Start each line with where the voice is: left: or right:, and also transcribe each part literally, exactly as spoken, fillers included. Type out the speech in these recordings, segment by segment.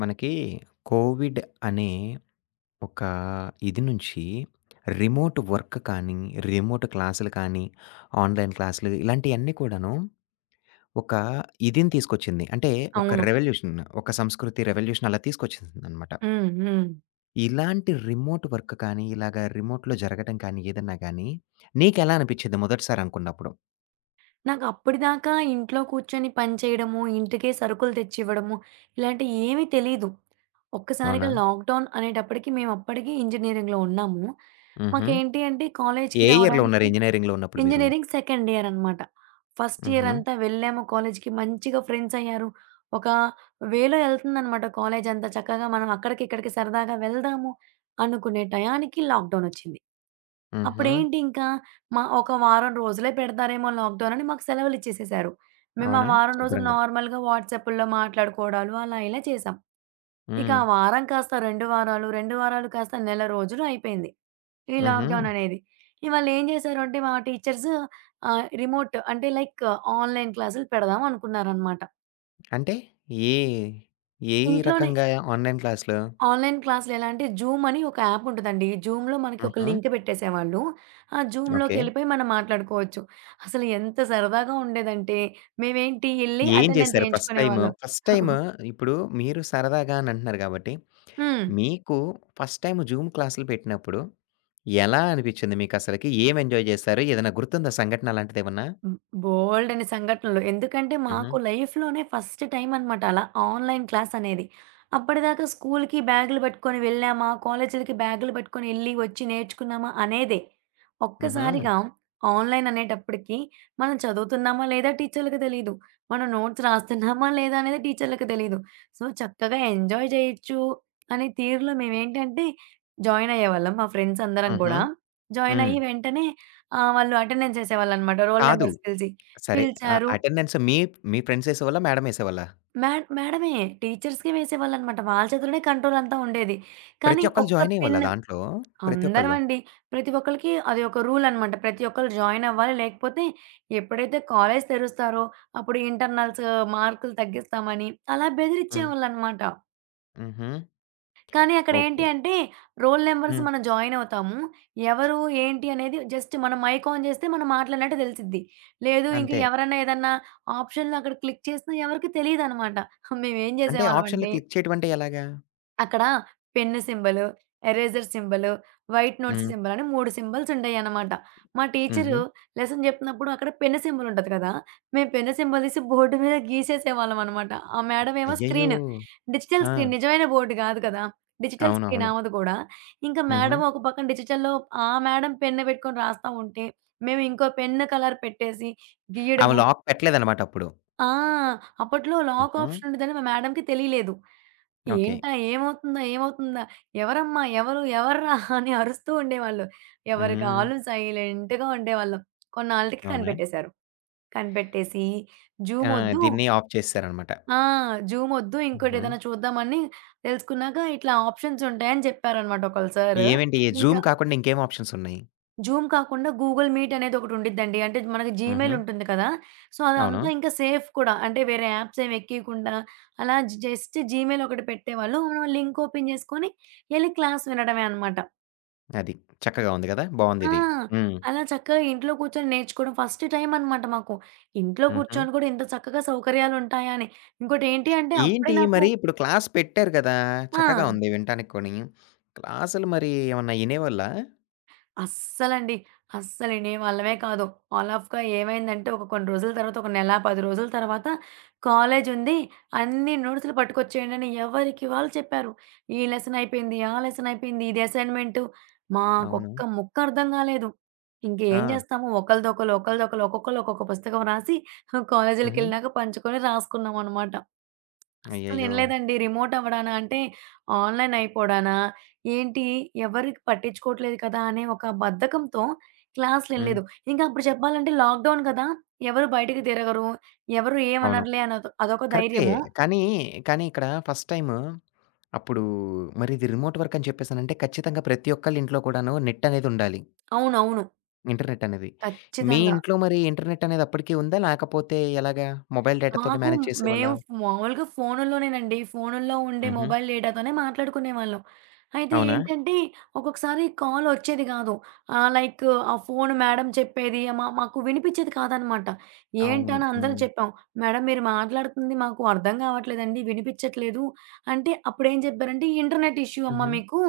left: మనకి కోవిడ్ అనే ఒక ఇది నుంచి రిమోట్ వర్క్ కానీ, రిమోట్ క్లాసులు కానీ, ఆన్‌లైన్ క్లాసులు ఇలాంటియన్నీ కూడాను ఒక ఇదిని తీసుకొచ్చింది. అంటే ఒక
right: అవును.
left: రెవల్యూషన్, ఒక సంస్కృతి రెవల్యూషన్ అలా తీసుకొచ్చేసిందనమాట.
right: హ్మ్. హ్మ్.
left: ఇలాంటి రిమోట్ వర్క్ కానీ, ఇలాగ రిమోట్‌లో జరగటం కానీ, ఏదన్నా గానీ నీకెలా అనిపిచ్చింది మొదటిసారి అనుకున్నప్పుడు?
right: నాకప్పటిదాకా ఇంట్లో కూర్చొని పని చేయడము, ఇంటికే సరుకులు తెచ్చివ్వడము, ఇలాంటియి ఏమీ తెలీదు. ఒక్కసారిగా
left: అవునా?
right: లాక్‌డౌన్ అనేటప్పటికి మేమప్పటికి ఇంజినీరింగ్‌లో ఉన్నాము.
left: హుహు.
right: మాకేంటి అంటే కాలేజ్‌కి
left: ఏ ఇయర్‌లో ఉన్నారు
right: రావడానికి
left: ఇంజినీరింగ్‌లో ఉన్నప్పుడు మీరు?
right: ఇంజినీరింగ్ సెకండ్ ఇయర్ అనమాట. ఫస్ట్ ఇయర్
left: హుహు.
right: అంతా వెళ్ళాము కాలేజ్‌కి మంచిగా ఫ్రెండ్స్ అయ్యారు. ఒక వేలో ఎళ్తుందనమాట కాలేజంతా. చక్కగా మనం అక్కడికి, ఇక్కడికి సరదాగా వెళ్దాము అనుకునే టయానికి లాక్‌డౌనొచ్చింది.
left: హుహు.
right: అప్పుడేంటి ఇంకా మా ఒక వారం రోజులే పెడతారేమో లాక్‌డౌనని మాకు సెలవులిచ్చేసేశారు. మేము ఆ
left: అవునా?
right: వారం రోజులు
left: శుభ్రంగా.
right: నార్మల్‌గా వాట్సాపుల్లో మాట్లాడుకోవడాలు అలా ఇలా చేశాం. ఇక
left: హ్మ్.
right: ఆ వారం కాస్త రెండు వారాలు, రెండు వారాలు కాస్త నెల రోజులు అయిపోయింది. ఈ
left: హుహు.
right: లాక్‌డౌననేది. ఇగ వాళ్ళేం జేశారు అంటే మా టీచర్స్ ఆహ్, రిమోట్ అంటే లైక్ ఆన్‌లైన్ క్లాసులు పెడదాం అనుకున్నారనమాట.
left: అంటే ఏ ఏ
right: ఇంట్లోనే
left: రకంగా ఆన్‌లైన్ క్లాస్‌లు?
right: ఆన్‌లైన్ క్లాసులు ఎలా అంటే జూమ్ అని ఒక యాప్ ఉంటదండి. జూమ్‌లో మనకి ఒక
left: హుహు.
right: లింక్ పెట్టేసేవాళ్ళు. ఆ
left: ఓకే.
right: జూమ్‌లోకెళ్ళిపోయి మనం మాట్లాడుకోవచ్చు. అసలు ఎంత సరదాగా ఉండేదంటే మేమేంటి ఎళ్లి
left: ఏం
right: అటెండెన్స్
left: చేశారు ఫస్ట్ టైము?
right: ఏయించుకునేవాళ్ళం.
left: ఫస్ట్ టైము ఇప్పుడు మీరు సరదాగా అని అంటున్నారు కాబట్టి,
right: హ్మ్.
left: మీకు ఫస్ట్ టైమ్ జూమ్ క్లాసులు పెట్టినప్పుడు ఎలా అనిపించింది మీకసలకి? ఏం ఎంజాయ్ చేశారు? ఏదైనా గుర్తుందా సంఘటన అలాంటిదేమన్నా?
right: హ్మ్. బోలెడన్ని సంఘటనలు. ఎందుకంటే
left: హుహు.
right: మాకు లైఫ్‌లోనే ఫస్ట్ టైమ్ అనమాట అలా ఆన్‌లైన్ క్లాస్ అనేది. అప్పటిదాకా స్కూల్‌కి బ్యాగులు పట్టుకొని వెళ్ళామా, కాలేజీలకి బ్యాగులు పట్టుకొని ఎళ్లి వచ్చి నేర్చుకున్నామా అనేదే.
left: హుహు.
right: ఒక్కసారిగా ఆన్‌లైన్ అనేటప్పటికి మనం చదువుతున్నామా లేదా టీచర్‌లకి తెలీదు. మనం నోట్స్ రాస్తున్నామా లేదా అనేది టీచర్‌లకి తెలీదు. సో, చక్కగా ఎంజాయ్ చేయొచ్చు అనే తీరులో మేమేంటంటే జాయిన్ అయ్యేవాళ్ళం. మా ఫ్రెండ్స్ అందరం
left: హుహు.
right: గూడా. జాయిన్
left: హ్మ్.
right: అయ్యి వెంటనే ఆ! వాళ్ళు అటెండెన్స్ ఏసేవాళ్ళనమాట. రోల్
left: కాదు.
right: నంబర్స్ పిలిచి.
left: సరే. అ
right: పిలిచారు.
left: అటెండెన్స్ మీ మీ ఫ్రెండ్స్ ఏసేవాళ్ళా? మేడమ్ ఏసేవాళ్ళా?
right: మేడ్ మేడమే. టీచర్స్‌కే వేసేవాళ్ళనమాట. వాళ్ళ చేతుల్లోనే కంట్రోల్ అంతా ఉండేది. కానీ
left: ప్రతి ఒక్కళ్ళు
right: ఒక్క
left: జాయిన్
right: పెన్
left: అయ్యేవాళ్ళా దాంట్లో? ప్రతి ఒక్కళ్ళు?
right: అందరమండి. ప్రతి ఒక్కళ్ళకి అది ఒక రూల్ అనమాట. ప్రతి ఒక్కళ్ళు జాయిన్ అవ్వాలి. లేకపోతే ఎప్పుడైతే కాలేజ్ తెరుస్తారో అప్పుడు ఇంటర్నల్స్ మార్కులు తగ్గిస్తామని అలా
left: హ్మ్.
right: బెదిరిచ్చేవాళ్ళనమాట.
left: హుహు.
right: కానీ అక్కడేంటి
left: ఓకే.
right: అంటే, రోల్ నంబర్స్
left: హ్మ్.
right: మనం జాయిన్ అవుతాము. ఎవరు, ఏంటి అనేది జస్ట్ మనం మైక్ ఆన్ చేస్తే మనం మాట్లాడినట్టు తెలిసిద్ది. లేదు ఇంక
left: అంతే.
right: ఎవరన్నా ఏదన్నా ఆప్షన్‌లో అక్కడ క్లిక్ చేసినా ఎవరికీ తెలీదనమాట. మేమేం
left: అంటే ఆప్షన్‌లో
right: చేసేవాళ్ళమంటే
left: క్లిక్ చేయడం అంటే ఎలాగా?
right: అక్కడ pen symbol, eraser symbol, white notes
left: హ్మ్.
right: సింబల్ అని మూడు సింబల్స్ ఉంటాయన్నమాట. మా టీచరు
left: హుహు.
right: లెసన్ జెప్పినప్పుడు అక్కడ పెన్ను సింబల్ ఉంటది కదా! మేము పెన్ను సింబల్ తీసి బోర్డు మీద గీసేసేవాళ్ళమనమాట. ఆ మేడమ్ ఏమో
left: అయ్యయ్యో!
right: స్క్రీను. డిజిటల్
left: ఆ!
right: స్క్రీన్ నిజమైన బోర్డు గాదు కదా! డిజిటల్ స్క్రీన్
left: అవునవును.
right: ఆమెది గూడా. ఇంకా
left: హుహు.
right: మేడమ్ ఒక పక్కన డిజిటల్‌లో ఆ మేడమ్ పెన్ను బెట్టుకొని రాస్తా ఉంటే, మేము ఇంకో పెన్ను కలర్ పెట్టేసి
left: ఆమె
right: గీయడము.
left: లాక్ పెట్టలేదన్నమాట అప్పుడు.
right: ఆ! అప్పట్లో లాక్
left: హుహు.
right: ఆప్షన్ ఉండదని మా మేడమ్‌కి తెలియలేదు.
left: ఓకే.
right: ఏంటా? ఏమవుతుందా? ఏమవుతుందా? ఎవరమ్మా? ఎవరు? ఎవర్రా? అని అరుస్తూ ఉండేవాళ్ళు. ఎవరికి
left: హ్మ్.
right: ఆళ్ళు సైలెంట్‌గా ఉండేవాళ్ళం. కొన్నాళ్ళకి
left: అవునా?
right: కనిపెట్టేశారు. కనిపెట్టేసి
left: ఆ!
right: జూమొద్దు
left: దీన్ని ఆఫ్ చేసేసారన్నమాట.
right: ఆ! జూమొద్దు
left: హుహు.
right: ఇంకోటేదైనా చూద్దామని తెలుసుకున్నాక ఇట్లా ఆప్షన్స్ ఉంటాయని చెప్పారనమాట ఒకళ్ళు సారు.
left: ఏవేంటి
right: ఇంక
left: జూమ్ కాకుండా ఇంకేం ఆప్షన్స్ ఉన్నాయి?
right: జూమ్ కాకుండా గూగుల్ మీట్ అనేది ఒకటుండిద్దండి. అంటే మనకి జీమెయిల్
left: హుహు.
right: ఉంటుంది కదా! సో,
left: అవును.
right: అదంతా ఇంకా సేఫ్ కూడా. అంటే వేరే యాప్స్ ఏమి ఎక్కియకుండా అలా జస్ట్ జీమెయిల్ ఒకటి పెట్టేవాళ్ళు. మనం లింక్ ఓపెన్ చేసుకొని ఎళ్లి క్లాస్ వినడమే అనమాట.
left: అది. చక్కగా ఉంది కదా!
right: ఆ!
left: బావుందిది. హ్మ్.
right: అలా చక్కగా ఇంట్లో కూర్చొని నేర్చుకోవడం ఫస్ట్ టైమ్ అనమాట మాకు. ఇంట్లో
left: హుహు.
right: కూర్చొని కూడా ఇంత చక్కగా సౌకర్యాలుంటాయా అని. ఇంకోటేంటి అంటే అప్పుడే
left: ఏంటి
right: నాకు
left: మరి ఇప్పుడు క్లాస్ పెట్టారు కదా! చక్కగా
right: ఆ!
left: ఉంది వినటానికి కూని. క్లాసులు మరి ఏమన్నా ఇనేవాళ్ళా?
right: అస్సలండి. అస్సలండి. వాళ్ళమే కాదు. ఆల్ ఆఫ్‌గా ఏమైందంటే ఒక కొన్ని రోజుల తర్వాత, ఒక నెల, పది రోజుల తర్వాత కాలేజుంది. అన్ని నోట్స్‌లు పట్టుకొచ్చేయండని ఎవరికి వాళ్ళు చెప్పారు. ఈ లెసన్ అయిపోయింది, ఆ లెసన్ అయిపోయింది, ఇది అసైన్‌మెంటు.
left: అవును.
right: మాకొక్క ముక్క అర్థం కాలేదు. ఇంకేం
left: ఆ!
right: చేస్తాము ఒకళ్ళదొకళ్ళు, ఒకళ్ళదొకళ్ళు, ఒక్కొక్కళ్ళు ఒక్కొక్క పుస్తకం రాసి
left: హుహు.
right: కాలేజీలకెళ్ళినాక పంచుకొని రాసుకున్నామనమాట.
left: అయ్యయ్యో!
right: అస్సలినలేదండి. రిమోట్ అవ్వడానా? అంటే ఆన్‌లైన్ అయిపోడానా? ఏంటి ఎవరికి పట్టించుకోవట్లేదు కదా! అనే ఒక బద్ధకంతో
left: హ్మ్.
right: క్లాసులినలేదు. ఇంకా అప్పుడు చెప్పాలంటే లాక్‌డౌన్ కదా! ఎవరు బయటికి తిరగరు. ఎవరు
left: అవును.
right: ఏమనరులే అనొక అదొక
left: కరెక్టే.
right: ధైర్యము.
left: కానీ, కానీ ఇక్కడ ఫస్ట్ టైము అప్పుడు మరిది రిమోట్ వర్క్ అని చెప్పేసనంటే ఖచ్చితంగా ప్రతి ఒక్కళ్ళ ఇంట్లో కూడాను నెట్ అనేది ఉండాలి.
right: అవునవును.
left: ఇంటర్నెట్ అనేది. మీ
right: ఖచ్చితంగా.
left: ఇంట్లో మరి ఇంటర్నెట్ అనేది అప్పటికి ఉందా? లేకపోతే ఎలాగా? మొబైల్ డేటాతోటి
right: మాకు
left: మేనేజ్
right: మేము
left: చేసేవాళ్ళా?
right: మామూలుగా ఫోనుల్లోనేనండి. ఫోనుల్లో ఉండే
left: హుహు.
right: మొబైల్ డేటాతోనే మాట్లాడుకునేవాళ్ళం. అయితే
left: అవునా?
right: ఏంటంటే, ఒక్కొక్కసారి కాలొచ్చేది గాదు. ఆహ్, లైక్ ఆ ఫోను మేడం చెప్పేది మా మాకు వినిపిచ్చేది కాదనమాట. ఏంటా
left: అవును.
right: అని అందరం
left: హ్మ్.
right: చెప్పాం. మేడం మీరు మాట్లాడుతుంది మాకు అర్థం గావట్లేదండి, వినిపిచ్చట్లేదు. అంటే అప్పుడేం చెప్పారంటే, ఇంటర్నెట్ ఇష్యూ అమ్మా
left: హుహు.
right: మీకు.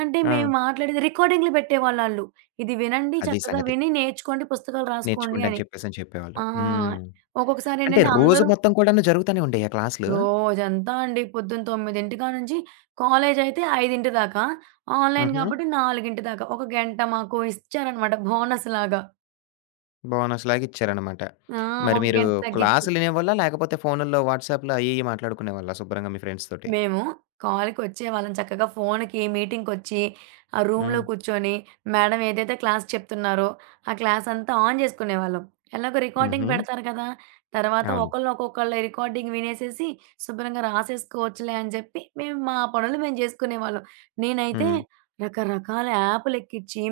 right: అంటే మేము
left: ఆ!
right: మాట్లాడేది రికార్డింగ్‌లు పెట్టేవాళ్ళాళ్ళు. ఇది వినండి,
left: అది
right: చక్కగా
left: సంగతి.
right: విని నేర్చుకోండి, పుస్తకాలు రాసుకోండి
left: నేర్చుకోండి అని
right: అని.
left: చెప్పేసని చెప్పేవాళ్ళు.
right: ఆ!
left: హ్మ్. అంటే
right: ఒక్కొక్కసారేంటంటే
left: రోజు
right: అందరూ
left: మొత్తం కూడాను జరుగుతానే ఉండేయా క్లాసులు?
right: రోజంతా అండి. పొద్దున తొమ్మిది కానుంచి కాలేజయితే ఐదు దాకా. ఆన్‌లైన్
left: హుహు.
right: గాబట్టి నాలుగు దాకా. ఒక గంట మాకు ఇచ్చారనమాట బోనస్‌లాగా.
left: బోనస్‌లాగా ఇచ్చారనమాట.
right: ఆ!
left: మరి
right: ఒక
left: మీరు
right: గంట తగ్గిచ్చి.
left: క్లాసులు వినేవాళ్ళా? లేకపోతే ఫోనుల్లో, వాట్సాప్‌లో అయి ఇయి మాట్లాడుకునేవాళ్ళా శుభ్రంగా మీ ఫ్రెండ్స్ తోటి?
right: మేము కాల్‌కొచ్చేవాళ్ళం. చక్కగా ఫోన్‌కి మీటింగ్‌కొచ్చి, ఆ రూమ్‌లో
left: హ్మ్.
right: కూర్చొని, మేడం ఏదైతే క్లాస్ చెప్తున్నారో, ఆ క్లాస్ అంతా ఆన్ జేసుకునేవాళ్ళం. ఎలాగో రికార్డింగ్
left: హుహు.
right: పెడతారు కదా! తర్వాత
left: అవును.
right: ఒకళ్ళు ఒక్కొక్కళ్ళ రికార్డింగ్ వినేసేసి, శుభ్రంగా రాసేసుకోవచ్చులే అని జెప్పి, మేము మా పనులు మేము జేసుకునేవాళ్ళం. నేనైతే
left: హ్మ్.
right: రకరకాల యాపులెక్కిచ్చి,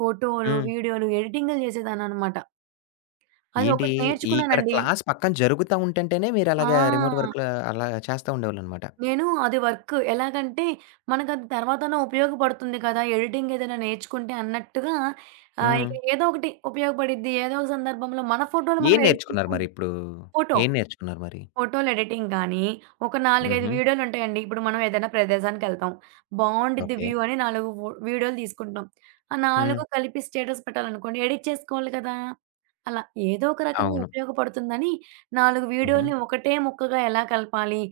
right: ఫోటోలు,
left: హ్మ్.
right: వీడియోలు, ఎడిటింగులు జేసేదాన్ననమాట. అది
left: ఏంటి
right: ఒకటి
left: ఇక్కడ
right: నేర్చుకున్నానండి.
left: క్లాస్ పక్కన జరుగుతా ఉంటంటేనే మీరలాగా రిమోట్
right: ఆ!
left: వర్క్‌లో అలా చేస్తా ఉండేవాళ్ళనమాట.
right: నేను అది వర్క్. ఎలాగంటే, మనకది తర్వాతన్నా ఉపయోగపడుతుంది కదా! ఎడిటింగ్ ఏదైనా నేర్చుకుంటే అన్నట్టుగా ఆహ్,
left: హ్మ్.
right: ఇక ఏదో ఒకటి ఉపయోగపడిద్ది. ఏదో ఒక సందర్భంలో మన ఫోటోలు మనం
left: ఏం
right: ఎడిట్
left: నేర్చుకున్నారు మరి
right: చేసుకుంటాం.
left: ఇప్పుడు?
right: ఫోటో,
left: ఏం నేర్చుకున్నారు మరి?
right: ఫోటోలు ఎడిటింగ్ గానీ, ఒక నాలుగు, ఐదు
left: హుహు.
right: వీడియోలుంటాయండి. ఇప్పుడు మనం ఏదైనా ప్రదేశానికెళ్తాం. బావుండిద్ది
left: ఓకే.
right: వ్యూ అని నాలుగు వ వీడియోలు తీసుకుంటాం. ఆ
left: హ్మ్.
right: నాలుగు కలిపి స్టేటస్ పెట్టాలనుకోండి, ఎడిట్ చేసుకోవాలి కదా! అలా ఏదో ఒక రకంగా
left: అవును.
right: ఉపయోగపడుతుందని నాలుగు
left: హుహు.
right: వీడియోలని ఒకటే ముక్కగా ఎలా కలపాలి,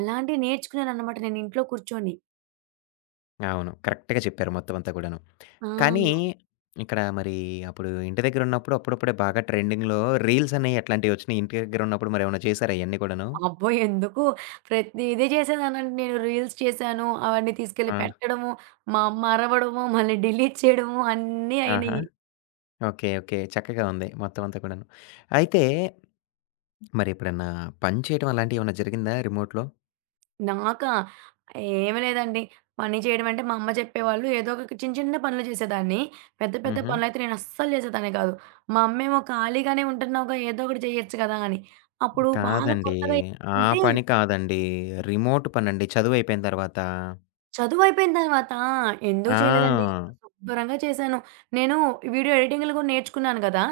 right: అలాంటివి నేర్చుకున్నాననమాట నేను ఇంట్లో కూర్చొని.
left: అవును. కరెక్ట్‌గా చెప్పారు మొత్తం అంతా కూడాను. కానీ,
right: ఆ!
left: ఇక్కడ మరి అప్పుడు ఇంటి దగ్గరున్నప్పుడు అప్పుడప్పుడే బాగా ట్రెండింగ్‌లో రీల్స్ అనేయి అట్లాంటివొచ్చినియి. ఇంటి దగ్గరున్నప్పుడు మరేమన్నా చేసారా ఇయన్నీ కూడాను?
right: అబ్బో! ఎందుకు ప్రతీదీ చేసేదానండి నేను. రీల్స్ చేశాను, అవన్నీ తీసుకెళ్ళి
left: ఆ!
right: పెట్టడము, మా అమ్మ అరవడము, మళ్ళీ డిలీట్ చేయడము అన్నీ
left: ఆహా!
right: అయినియి.
left: ఓకే. ఓకే. చక్కగా ఉంది మొత్తం అంతా కూడాను. అయితే మరెప్పుడన్నా పని చేయడం అలాంటియేమన్నా జరిగిందా రిమోట్‌లో?
right: నాకా? ఏమి లేదండి. పని చేయడం అంటే మా అమ్మ చెప్పేవాళ్ళు. ఏదో ఒక చిన్న చిన్న పనులు చేసేదాన్ని. పెద్ద పెద్ద
left: హుహు.
right: పనులైతే నేను అస్సలు చేసేదాన్ని కాదు. మా అమ్మేమో "ఖాళీగానే ఉంటున్నావుగా ఏదో ఒకటి చేయొచ్చు కదా!" అని. అప్పుడు బాగా
left: కాదండి.
right: కొత్తగా
left: ఆ
right: ఏంటంటే
left: పని కాదండి. రిమోట్ పనండి చదువయిపోయిన తర్వాత.
right: చదువయిపోయిన తర్వాత ఎందుకు చేయలేదండి.
left: ఆ!
right: శుభ్రంగా చేశాను. నేను వీడియో ఎడిటింగ్‌లు గూడా నేర్చుకున్నాను గదా!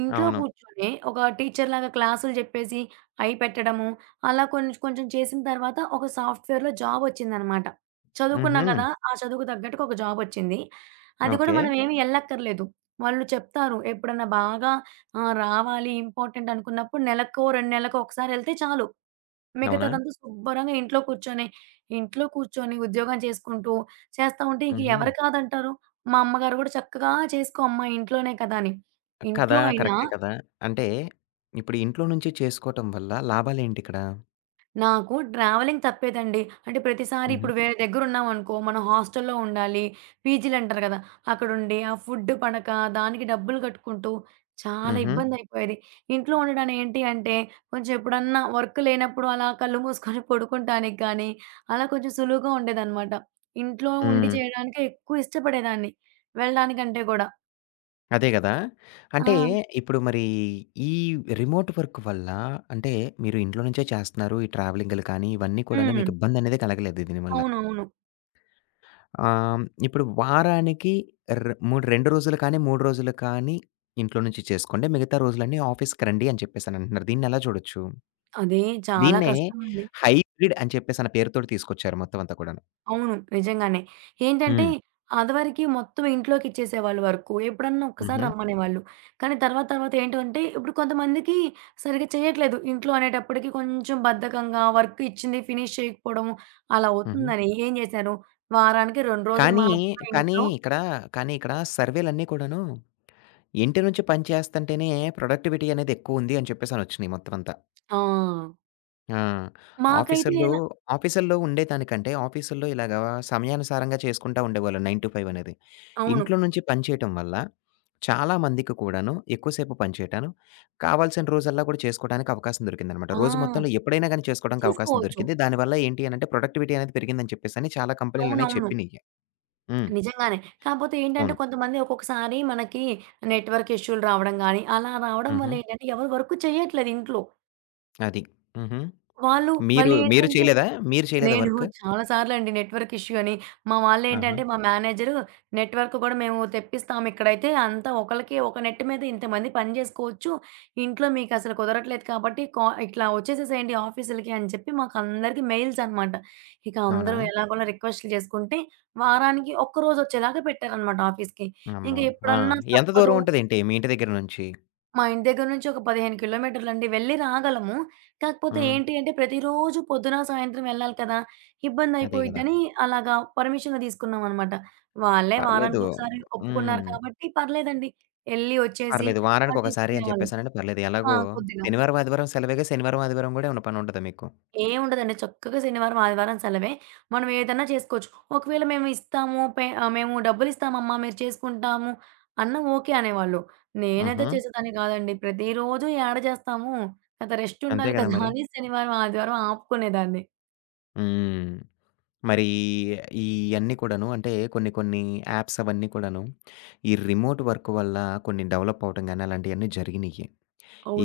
right: ఇంట్లో
left: అవును.
right: కూర్చొని ఒక టీచర్‌లాగా క్లాసులు జెప్పేసి, అయి పెట్టడము, అలా కొంచెం కొంచెం చేసిన తర్వాత ఒక సాఫ్ట్‌వేర్‌లో జాబొచ్చిందనమాట. చదువుకున్నాం
left: హుహు.
right: గదా! ఆ చదువుకు తగ్గట్టుగా ఒక జాబొచ్చింది. అది గూడా
left: ఓకే.
right: మనం ఏమి ఎళ్ళక్కర్లేదు. వాళ్ళు చెప్తారు. ఎప్పుడన్నా బాగా ఆహ్, రావాలి ఇంపార్టెంట్ అనుకున్నప్పుడు నెలకో, రెండు నెలలకో ఒకసారి ఎళ్తే చాలు.
left: అవునా?
right: మిగతాదంతా శుభ్రంగా ఇంట్లో కూర్చొని, ఇంట్లో కూర్చొని ఉద్యోగం చేసుకుంటూ, చేస్తా ఉంటే ఇంక
left: హుహు.
right: ఎవరు కాదంటారు? మా అమ్మగారు గూడా చక్కగా "చేసుకో అమ్మ ఇంట్లోనే కదా!" అని.
left: కదా!
right: ఇంట్లో అయినా
left: కరెక్టే కదా! అంటే ఇప్పుడు ఇంట్లో నుంచి చేసుకోవటం వల్ల లాభాలేంటిక్కడ?
right: నాకు ట్రావెలింగ్ తప్పేదండి. అంటే ప్రతిసారి
left: హుహు.
right: ఇప్పుడు వేరే దగ్గరున్నామనుకో, మనం హాస్టల్‌లో ఉండాలి. పీజీలంటారు కదా! అక్కడుండి ఆ ఫుడ్ పడక, దానికి డబ్బులు కట్టుకుంటూ చాలా
left: హుహు.
right: ఇబ్బందయిపోయేది. ఇంట్లో ఉండడం ఏంటి అంటే, కొంచెం ఎప్పుడన్నా వర్క్ లేనప్పుడు అలా కళ్ళు మూసుకొని పడుకుంటానికి కానీ, అలా కొంచెం సులువుగా ఉండేదనమాట. ఇంట్లో ఉండి
left: హ్మ్.
right: చేయడానికే ఎక్కువ ఇష్టపడేదాన్ని. వెళ్ళడానికంటే గూడా.
left: అదే గదా!
right: ఆ!
left: అంటే ఇప్పుడు మరి ఈ రిమోట్ వర్క్ వల్ల అంటే మీరు ఇంట్లో నుంచే చేస్తున్నారు. ఈ ట్రావెలింగులు కానీ ఇవన్నీ కూడాను
right: హ్మ్.
left: మీకు ఇబ్బందనేది కలగలేదు దీనివల్ల.
right: అవునవును.
left: ఆహ్, ఇప్పుడు వారానికి ర్ మూడు రెండు రోజులు కానీ, మూడు రోజులు కానీ ఇంట్లో నుంచి చేసుకోండి. మిగతా రోజులన్నీ ఆఫీస్‌కి రండి అని చెప్పేసనంటున్నారు. దీన్నెలా చూడొచ్చు?
right: అదే చాలా
left: దీన్నే
right: కష్టమండి.
left: హైబ్రిడ్ అని చెప్పేసన్న పేరుతోటి తీసుకొచ్చారు మొత్తం అంతా కూడాను.
right: అవును. నిజంగానే. ఏంటంటే,
left: హ్మ్.
right: ఆదివరకి మొత్తం ఇంట్లోకిచ్చేసేవాళ్ళు వర్కు. ఎప్పుడన్నా ఒక్కసారి
left: హుహు.
right: రమ్మనేవాళ్ళు. కానీ తర్వాత తర్వాత ఏంటంటే, ఇప్పుడు కొంతమందికి సరిగ్గా చేయట్లేదు. ఇంట్లో అనేటప్పటికి కొంచెం బద్ధకంగా వర్క్ ఇచ్చింది ఫినిష్ చేయకపోవడం అలా
left: హుహు.
right: అవుతుందని ఏం చేశారు, వారానికి రెండు రోజులు
left: కానీ,
right: మాత్రమే
left: కానీ
right: ఇంట్లో
left: ఇక్కడ కానీ ఇక్కడ సర్వేలన్నీ కూడాను ఇంటి నుంచి పని చేస్తంటేనే ప్రొడక్టివిటీ అనేది ఎక్కువుంది అని చెప్పేసనొచ్చినియి మొత్తమంతా.
right: ఆ!
left: ఆ!
right: మాకైతే
left: ఆఫీసుల్లో
right: ఎలా
left: ఆఫీసుల్లో ఉండేదానికంటే ఆఫీసుల్లో ఇలాగ సమయానుసారంగా చేసుకుంటా ఉండేవాళ్ళు తొమ్మిది అయిదు అనేది.
right: అవును.
left: ఇంట్లో నుంచి పని చేయటం వల్ల చాలా మందికి కూడాను ఎక్కువ సేపు పని చేయటాను, కావాల్సిన రోజల్లా కూడా చేసుకోవడానికి అవకాశం దొరికిందనమాట. రోజు
right: ఆ!
left: మొత్తంలో ఎప్పుడైనా గాని చేసుకోవడానికి అవకాశం
right: చేసుకోవచ్చు.
left: దొరికింది. దానివల్ల ఏంటి అనంటే ప్రొడక్టివిటీ అనేది పెరిగిందని చెప్పేసని చాలా కంపెనీలనేయి
right: అవునవును.
left: చెప్పినియి. హ్మ్.
right: నిజంగానే. కాపోతే ఏంటంటే
left: అవును.
right: కొంతమంది ఒక్కొక్కసారి మనకి నెట్‌వర్క్ ఇష్యూలు రావడం గాని, అలా రావడం వల్ల
left: హుహు.
right: ఏంటంటే ఎవరు వర్క్ చేయట్లేదు ఇంట్లో.
left: అది. హుహు.
right: వాళ్ళు
left: మీరు
right: మళ్ళీ
left: మీరు
right: ఏంటంటే
left: చేయలేదా? మీరు చేయలేదా
right: నేను
left: వర్క్?
right: చాలా సార్లండి నెట్‌వర్క్ ఇష్యూ అని, మా
left: ఆహా!
right: వాళ్ళేంటంటే మా మేనేజరు నెట్‌వర్క్ గూడా మేము తెప్పిస్తాం ఇక్కడైతే అంతా ఒకళ్ళకి ఒక నెట్ మీద ఇంతమంది పని జేసుకోవచ్చు. ఇంట్లో మీకసలు కుదరట్లేదు కాబట్టి కా ఇట్లా వచ్చేసేసేయండి ఆఫీసులకి అని చెప్పి మాకందరికీ మెయిల్స్ అన్నమాట. ఇక
left: అవునా?
right: అందరూ ఎలాగోలా రిక్వెస్ట్‌లు జేసుకుంటే వారానికి ఒక్కరోజు వచ్చేలాగా పెట్టారన్నమాట ఆఫీస్‌కి. ఇంక
left: అమ్మో! ఆ!
right: ఎప్పుడన్నా
left: ఎంత దూరం
right: తప్పదు
left: ఉంటదేంటి మీ ఇంటి దగ్గర నుంచి?
right: మా ఇంటి దగ్గర నుంచి ఒక పదిహేను కిలోమీటర్లండి. వెళ్లి రాగలము. కాకపోతే
left: హ్మ్.
right: ఏంటి అంటే ప్రతిరోజు పొద్దున, సాయంత్రం వెళ్ళాలి కదా!
left: అదే గదా!
right: ఇబ్బందయిపోయిద్దని అలాగా పర్మిషన్ తీసుకున్నామనమాట. వాళ్ళే
left: పర్లేదు.
right: వారానికొకసారి ఒప్పుకున్నారు
left: హ్మ్.
right: కాబట్టి పర్లేదండి. ఎళ్లి, ఒచ్చేసి
left: పర్లేదు.
right: అలా
left: వారానికొకసారి అని
right: తీసుకునేవాళ్ళం.
left: చెప్పేసనంటే పర్లేదు.
right: ఆ!
left: ఎలాగో
right: కొద్దిగా.
left: శనివారం, ఆదివారం సెలవేగా శనివారం, ఆదివారం గూడా ఏమన్నా పనుంటదా మీకు?
right: ఏముండదండి. చక్కగా శనివారం, ఆదివారం సెలవే. మనం ఏదన్నా చేసుకోవచ్చు. ఒకవేళ మేము ఇస్తాము, పే ఆహ్, మేము డబ్బులిస్తామమ్మా మీరు చేసుకుంటాము అన్నా ఓకే అనేవాళ్ళు. నేనైతే
left: హుహు.
right: చేసేదాన్ని కాదండి. ప్రతిరోజు యాడ చేస్తాము? కదా! రెస్ట్
left: అంతే
right: ఉండాలి
left: గదా
right: కదా!
left: మరి.
right: అని శనివారం, ఆదివారం ఆపుకునేదాన్ని.
left: హ్మ్. మరి ఇయన్నీ కూడాను అంటే కొన్ని కొన్ని యాప్స్ అవన్నీ కూడాను ఈ రిమోట్ వర్క్ వల్ల కొన్ని డెవలప్ అవ్వటం గాని అలాంటియన్నీ జరిగినియి.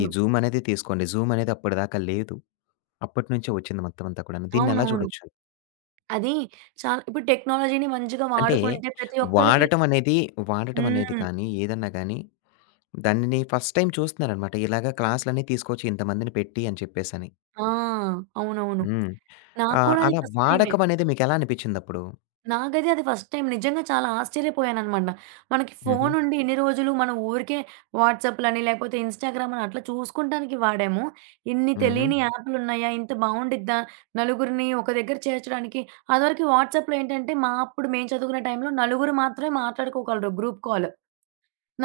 left: ఈ జూమ్ అనేది తీసుకోండి. జూమ్ అనేది అప్పటిదాకా లేదు. అప్పటినుంచే వచ్చింది మొత్తం అంతా కూడాను. దీన్నెలా
right: అవునవును.
left: చూడొచ్చు?
right: అది చాలా ఇప్పుడు టెక్నాలజీని మంచిగా
left: అంటే
right: వాడుకుంటే ప్రతి ఒక్కళ్ళకి
left: వాడటం అనేది, వాడటం అనేది
right: హ్మ్.
left: కానీ ఏదన్నా గానీ దానిని ఫస్ట్ టైమ్ చూస్తున్నారనమాట. ఇలాగ క్లాసులన్నీ తీసుకొచ్చి ఇంతమందిని పెట్టి అని చెప్పేసని.
right: ఆ! అవునవును.
left: హ్మ్.
right: నాకు
left: ఆహ్,
right: కూడా అది
left: అలా
right: ఫస్ట్ టైమే.
left: వాడకం అనేది మీకెలా అనిపిచ్చిందప్పుడు?
right: నాకైతే అది ఫస్ట్ టైం నిజంగా చాలా ఆశ్చర్యపోయాననమాట. మనకి
left: హుహు.
right: ఫోనుండి ఇన్ని రోజులు మనం ఊరికే వాట్సాప్‌లని లేకపోతే ఇన్‌స్టాగ్రామ్ అని అట్లా చూసుకుంటానికి వాడాము. ఇన్ని
left: హుహు.
right: తెలియని యాపులున్నాయా? ఇంత బావుండిద్దా? నలుగురిని ఒక దగ్గర చేర్చడానికి అదివరకు వాట్సాప్‌లో ఏంటంటే, మా అప్పుడు మేము చదువుకునే టైంలో నలుగురు మాత్రమే మాట్లాడుకోగలరు గ్రూప్ కాల్.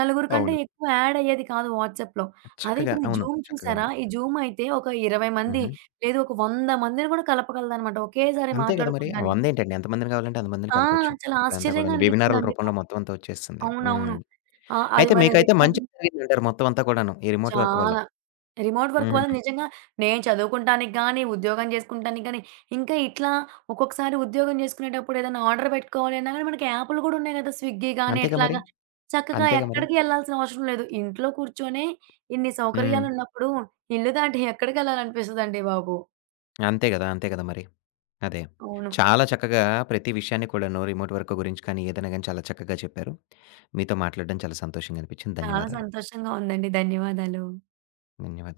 right: నలుగురు కంటే
left: అవును.
right: ఎక్కువ యాడ్ అయ్యేది కాదు వాట్సాప్‌లో. అదే
left: చక్కగా
right: ఇప్పుడు ఈ
left: అవును.
right: జూమ్
left: చక్కగా
right: చూసారా?
left: ఉంది.
right: ఈ జూమ్ అయితే ఒక ఇరవై మంది
left: హుహు.
right: లేదు ఒక వంద మందిని కూడా కలపగలదనమాట ఒకేసారి
left: అంతే గదా మరి.
right: మాట్లాడుకుంటానికి.
left: వందేంటండి ఎంతమందిని కావాలంటే అంతమందిని
right: ఆ!
left: కలపొచ్చు.
right: చాలా
left: ఇప్పుడంతా
right: ఆశ్చర్యంగా
left: కూడాను వెబినార్‌ల
right: అనిపించిందండి
left: రూపంలో
right: నాకు.
left: మొత్తం అంతా వచ్చేస్తుంది.
right: అవునవును.
left: హ్మ్.
right: ఆ! అది
left: అయితే
right: మరి
left: మీకైతే మంచి
right: రికార్డింగ్
left: జరిగిందంటారు మొత్తం అంతా కూడాను. ఈ రిమోట్ వర్క్ వల్ల.
right: చాలా. రిమోట్ వర్క్
left: హ్మ్.
right: వల్ల నిజంగా నేను చదువుకుంటానికి గానీ, ఉద్యోగం చేసుకుంటానికి గానీ, ఇంకా ఇట్లా ఒక్కొక్కసారి ఉద్యోగం చేసుకునేటప్పుడు ఏదైనా ఆర్డర్ పెట్టుకోవాలి అన్నా గానీ, మనకి యాపులు గూడా ఉన్నాయి గదా! స్విగ్గీ గానీ,
left: అంతేగా మరి.
right: ఎట్లాగా చక్కగా
left: అంతేగా మరి.
right: ఎక్కడికి ఎళ్ళాల్సిన అవసరం లేదు. ఇంట్లో కూర్చొనే ఇన్ని
left: హ్మ్.
right: సౌకర్యాలున్నప్పుడు ఇల్లు దాటి ఎక్కడికెళ్ళాలనిపిస్తదండి బాబు!
left: అంతే గదా! అంతే గదా! మరి. అదే.
right: అవును.
left: చాలా చక్కగా ప్రతి విషయాన్ని కూడాను రిమోట్ వర్క్ గురించి కానీ, ఏదైనా గాని చాలా చక్కగా చెప్పారు. మీతో మాట్లాడడం చాలా సంతోషంగా అనిపించింది.
right: చాలా
left: ధన్యవాదాలు.
right: సంతోషంగా ఉందండి. ధన్యవాదాలు.
left: ధన్యవాదాలు.